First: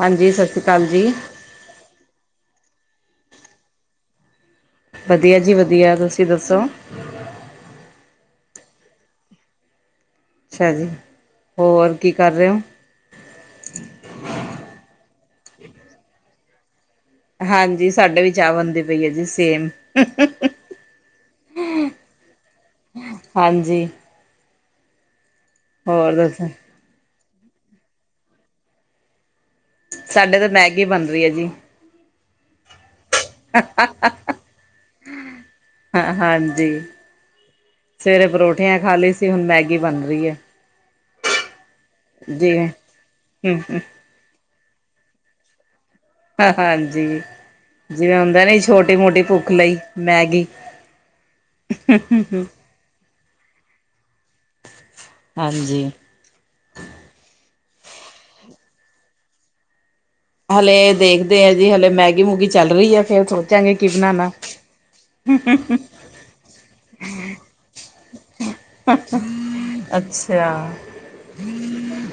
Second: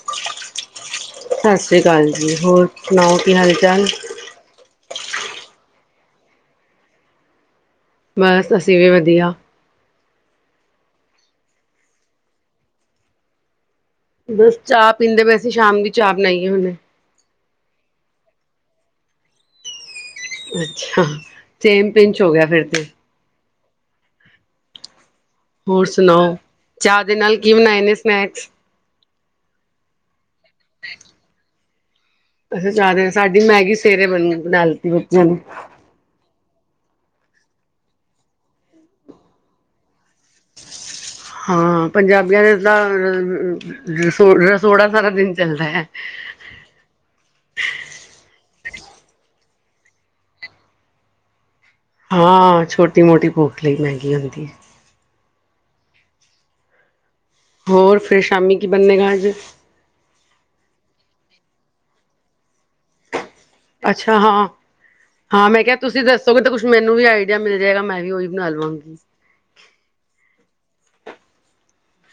ਹਾਂਜੀ ਸਤਿ ਸ਼੍ਰੀ ਅਕਾਲ ਜੀ। ਸਤਿ ਸ਼੍ਰੀ ਅਕਾਲ ਜੀ, ਹੋਰ ਸੁਣਾਓ ਕੀ ਹਾਲ ਚਾਲ। ਵਧੀਆ ਜੀ ਵਧੀਆ ਤੁਸੀਂ ਦੱਸੋ? ਬਸ ਅਸੀਂ ਵੀ ਵਧੀਆ। ਅੱਛਾ ਜੀ, ਹੋਰ ਕੀ ਕਰ ਰਹੇ ਹੋ? ਬਸ ਚਾਹ ਪੀਂਦੇ ਪਏ ਸੀ। ਸ਼ਾਮ ਦੀ ਚਾਹ ਬਣਾਈ ਹੁਣੇ। ਹਾਂਜੀ ਸਾਡੇ ਵੀ ਚਾਹ ਬਣਦੀ ਪਈ ਐ ਜੀ ਸੇਮ। ਅੱਛਾ। ਸੇਮ ਪਿੰਚ ਹੋ ਗਿਆ ਫਿਰ ਤੇ ਹਾਂਜੀ। ਹੋਰ ਸੁਣਾਓ ਚਾਹ ਦੇ ਨਾਲ ਕੀ ਬਣਾਏ ਨੇ ਸਨੈਕਸ? ਸਾਡੇ ਤਾਂ ਮੈਗੀ ਬਣ ਰਹੀ ਐ ਜੀ। ਅਂ ਚਾਹਦੇ ਸਾਡੀ ਮੈਗੀ ਸਵੇਰੇ ਬਣੀ ਬਣਾ ਲਤੀ ਬੱਚਿਆਂ ਨੇ ਹਾਂ ਹਾਂਜੀ ਸਵੇਰੇ ਪਰੋਠੀਆਂ ਖਾ ਲਈ ਸੀ ਹੁਣ ਮੈਗੀ ਬਣ ਰਹੀ ਏ ਹਾਂ ਪੰਜਾਬੀਆਂ ਦੇ ਜਿਵੇਂ ਤਾ ਹਮ ਥੋੜਾ ਸਾਰਾ ਦਿਨ ਚੱਲਦਾ। ਹਾਂਜੀ। ਜਿਵੇਂ ਹੁੰਦਾ ਨੀ ਛੋਟੀ ਮੋਟੀ ਭੁੱਖ ਲਈ ਮੈਗੀ ਹਾਂ ਛੋਟੀ ਮੋਟੀ ਭੂੱਖ ਲਈ ਮਹਿੰਗੀ ਹੁੰਦੀ। ਹਾਂਜੀ। ਹੋਰ ਫਿਰ ਸ਼ਾਮੀ ਕੀ ਬੰਨੇਗਾ ਅੱਜ। ਹਲੇ ਦੇਖਦੇ ਆ ਜੀ ਹਲੇ ਮੈਗੀ ਮੂਗੀ ਚੱਲ ਰਹੀ ਐ ਫਿਰ ਸੋਚਾਂਗੇ ਕੀ ਅੱਛਾ ਬਣਾਣਾ। ਹਾਂ ਹਾਂ ਮੈਂ ਕਿਹਾ ਤੁਸੀਂ ਦੱਸੋਗੇ ਤਾਂ ਕੁਛ ਮੈਨੂੰ ਵੀ ਆਈਡੀਆ ਮਿਲ ਜਾਏਗਾ ਮੈਂ ਵੀ ਉਹੀ ਬਣਾ ਲਵਾਂਗੀ। ਅੱਛਾ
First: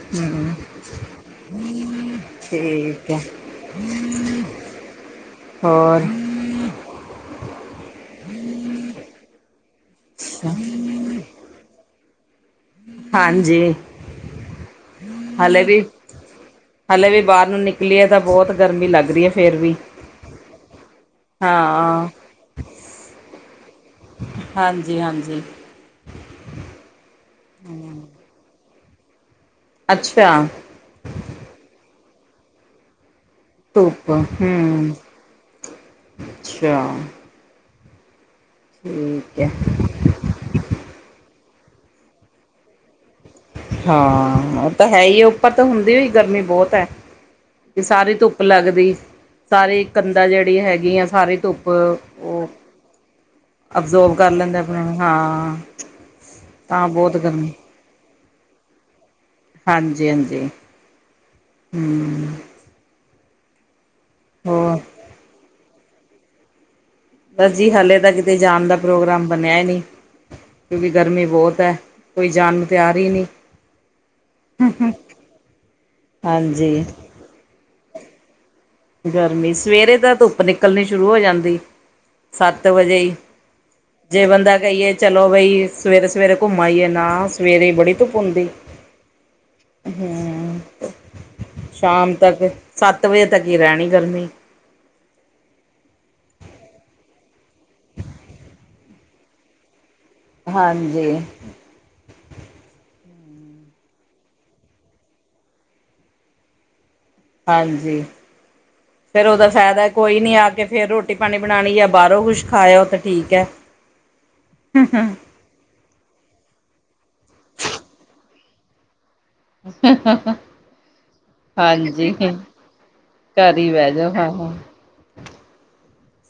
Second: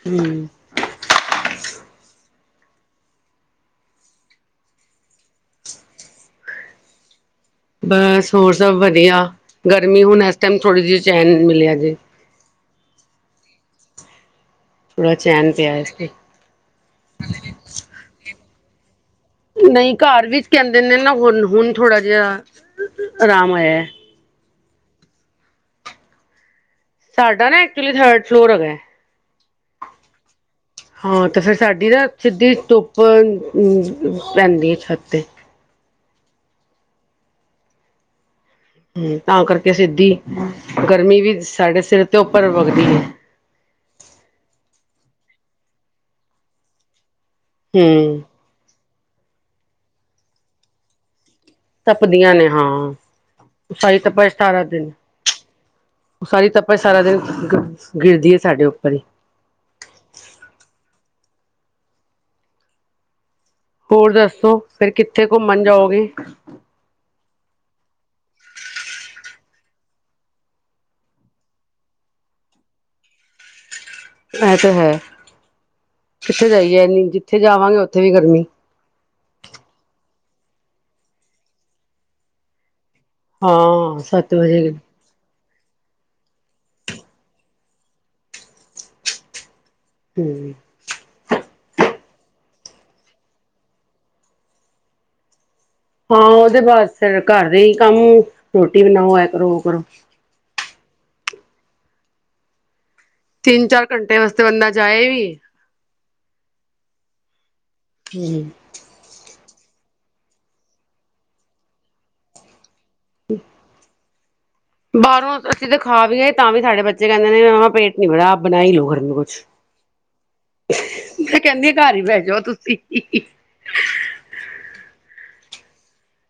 ਹਮ ਠੀਕ ਹੋਰ ਬਸ ਹੋਰ ਸਭ ਵਧੀਆ ਗਰਮੀ ਹੁਣ ਇਸ ਟਾਈਮ ਥੋੜ੍ਹੀ ਜਿਹੀ ਚੈਨ ਮਿਲਿਆ ਜੇ। ਹਾਂਜੀ। ਥੋੜਾ ਚੈਨ ਹਲੇ ਵੀ ਪਿਆ ਸੀ। ਹਲੇ ਵੀ ਬਾਹਰ ਨੂੰ ਨਿਕਲੀ ਏ ਤਾਂ ਬਹੁਤ ਗਰਮੀ ਲੱਗ ਰਹੀ ਐ ਫੇਰ ਵੀ। ਨਹੀਂ ਘਰ ਵਿੱਚ ਕਹਿੰਦੇ ਦੇ ਨੇ ਨਾ ਹੁਣ-ਹੁਣ ਥੋੜਾ ਹਾਂ ਜਿਹਾ ਆਰਾਮ ਆਇਆ। ਹਾਂਜੀ-ਹਾਂਜੀ। ਸਾਡਾ ਨਾ ਐਕਚੁਲੀ ਥਰਡ ਫਲੋਰ ਹੈਗਾ। ਅੱਛਾ। ਹਾਂ ਤੇ ਫਿਰ ਸਾਡੀ ਨਾ ਸਿੱਧੀ ਧੁੱਪ ਧੁੱਪ ਅ ਪੈਂਦੀ ਐ ਹਮ ਛੱਤ ਤੇ ਅੱਛਾ। ਹੂੰ, ਠੀਕ ਤਾਂ ਹੈ ਕਰਕੇ ਸਿੱਧੀ ਗਰਮੀ ਵੀ ਸਾਡੇ ਸਿਰ ਤੇ ਉੱਪਰ ਵਗਦੀ ਏ ਹਾਂ ਉਹ ਤਾਂ ਹੈਈ ਉੱਪਰ ਤਾਂ ਹੁੰਦੀ ਵੀ ਗਰਮੀ ਬਹੁਤ ਹੈ ਤੇ ਸਾਰੀ ਹਮ ਧੁਪ ਧੁੱਪ ਲੱਗਦੀ, ਸਾਰੀ ਕੰਧਾਂ ਜਿਹੜੀ ਹੈਗੀ ਆ ਸਾਰੀ ਧੁੱਪ ਤਪਦੀਆਂ ਉਹ ਨੇਂ, ਹਾਂ। ਸਾਰੀ ਅਬਜ਼ੋਰਵ ਕਰ ਤਪਸ਼ ਲੈਂਦਾ ਸਤਾਰਾਂ ਦਿਨ ਆਪਣਾ ਹਾਂ [unintelligible] ਸਾਰੀ ਤਪਸ ਤਾਂ ਸਤਾਰਾ ਬਹੁਤ ਦਿਨ ਗਰਮੀ ਗਿਰਦੀ ਐ ਸਾਡੇ ਉੱਪਰ ਈ। ਹਾਂਜੀ, ਹਾਂਜੀ। ਹਂ ਹੋਰ ਦੱਸੋ ਹੋਰ ਫੇਰ ਕਿੱਥੇ ਘੁੰਮਣ ਜਾਓਗੇ? ਬਸ ਜੀ ਹਲੇ ਤਾਂ ਕਿਤੇ ਜਾਣ ਦਾ ਪ੍ਰੋਗਰਾਮ ਬਣਿਆ ਈ ਨਈਂ। ਕਿਉਂਕਿ ਗਰਮੀ ਬਹੁਤ ਐ, ਕੋਈ ਜਾਨ ਨੂੰ ਤਿਆਰ ਈ ਨਈਂ। ਇਹ ਤੇ ਹੈ, ਕਿੱਥੇ ਜਾਈਏ ਹਾਂਜੀ ਇਨੀ ਜਿੱਥੇ ਜਾਵਾਂਗੇ ਉੱਥੇ ਵੀ ਗਰਮੀ ਗਰਮੀ ਸਵੇਰੇ ਤਾਂ ਧੁੱਪ ਨਿਕਲਣੀ ਸ਼ੁਰੂ ਹੋ ਜਾਂਦੀ ਸੱਤ ਵਜੇ ਈ ਹਾਂ ਜੇ ਸੱਤ ਬੰਦਾ ਵਜੇ ਕਹੀਏ ਚਲੋ ਬਈ ਸਵੇਰੇ, ਸਵੇਰੇ ਘੁੰਮ ਆਈਐ ਨਾਂ ਸਵੇਰੇ ਬੜੀ ਧੁੱਪ ਹੁੰਦੀ। ਹਮ ਹਂ, ਸ਼ਾਮ ਤੱਕ। ਸੱਤ ਵਜੇ ਤੱਕ ਈ ਰਹਿਣੀ ਗਰਮੀ ਹਾਂ ਉਹਦੇ ਬਾਅਦ ਫਿਰ ਘਰ ਦੇ ਈ ਕੰਮ, ਰੋਟੀ ਬਣਾਓ ਐ ਕਰੋ, ਉਹ ਕਰੋ। ਹਾਂਜੀ। ਤਿੰਨ-ਚਾਰ ਘੰਟੇ ਵਾਸਤੇ ਬੰਦਾ ਜਾਏ ਵੀ ਹਾਂਜੀ। [unintelligible] ਫੇਰ ਉਹਦਾ ਫਾਇਦਾ ਕੋਈ ਨੀਂ, ਆ ਕੇ ਫੇਰ ਰੋਟੀ-ਪਾਣੀ ਬਣਾਣੀ ਜਾਂ ਬਾਹਰੋਂ ਕੁੱਛ ਖਾ ਆਇਔ। ਤਾਂ ਠੀਕ ਐ। ਬਾਹਰੋਂ ਅਸੀਂ ਤਾਂ ਖਾਵੀ ਆਇਏ ਤਾਂ ਵੀ ਸਾਡੇ ਬੱਚੇ ਕਹਿੰਦੇ ਨੇ ਮ ਪੇਟ ਨੀਂ ਭੜਾ ਆਪ ਬਣਾ ਈ ਲੋਓ ਕੁਛ [unintelligible] ਮੈਂ ਕਹਿੰਦੀ ਆ ਘਰ ਹੀ ਹਾਂਜੀ ਬਹਿ ਜਾਓ ਤੁਸੀਂ ਕਰ ਬਹਿ ਜਾਓ ਹਾਂ, ਹਾਂ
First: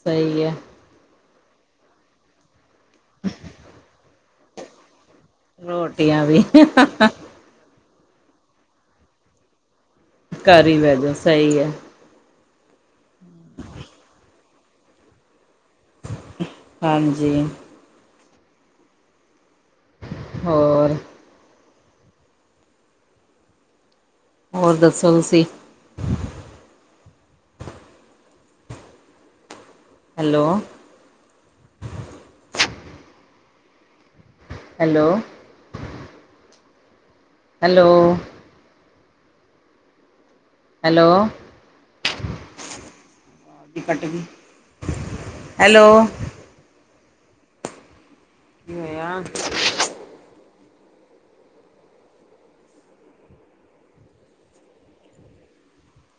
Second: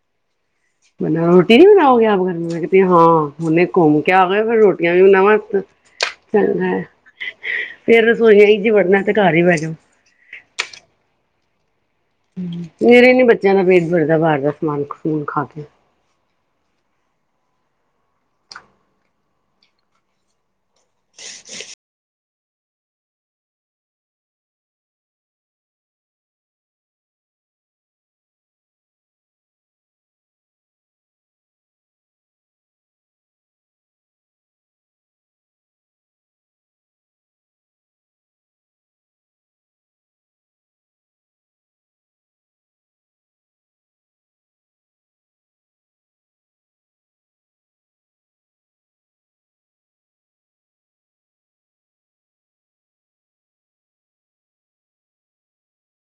ਸਹੀ ਹੈ। [unintelligible] ਰੋਟੀ ਨਹੀਂ ਬਣਾਓਗੇ ਆਪ, ਘਰ ਮੈਂ ਕੀ ਹਾਂ ਹੁਨੇ ਘੁੰਮ ਕੇ ਆ ਗਏ, ਫਿਰ ਰੋਟੀਆਂ ਵੀ ਬਣਾਵਾਂ। ਰੋਟੀਆਂ ਵੀ [unintelligible] ਫੇਰ ਰਸੋਈ ਚ ਵੜਨਾ ਏ ਤੇ ਘਰ ਈ ਬਹਿ ਜਓ। ਕਰ ਹੀ ਬੈਅ ਜਓ, ਸਹੀ ਐ। ਹਂ, ਮੇਰੇ ਨੀਂ ਬੱਚਿਆਂ ਦਾ ਪੇਟ ਵਰਦਾ ਬਾਹਰ ਦਾ ਸਮਾਨ- ਸਮੂਨ ਖਾ ਕੇ। ਹਾਂਜੀ। ਹੋ [unintelligible] ਹੋਰ ਦੱਸੋ ਤੁਸੀਂ। ਹੈਲੋ। ਹੈਲੋ। ਹੈਲੋ ਹੈਲੋ [unintelligible] [unintelligible] ਕੱਟ ਗਈ। ਹੈਲੋ ਕਿ ਹੋਇਆ?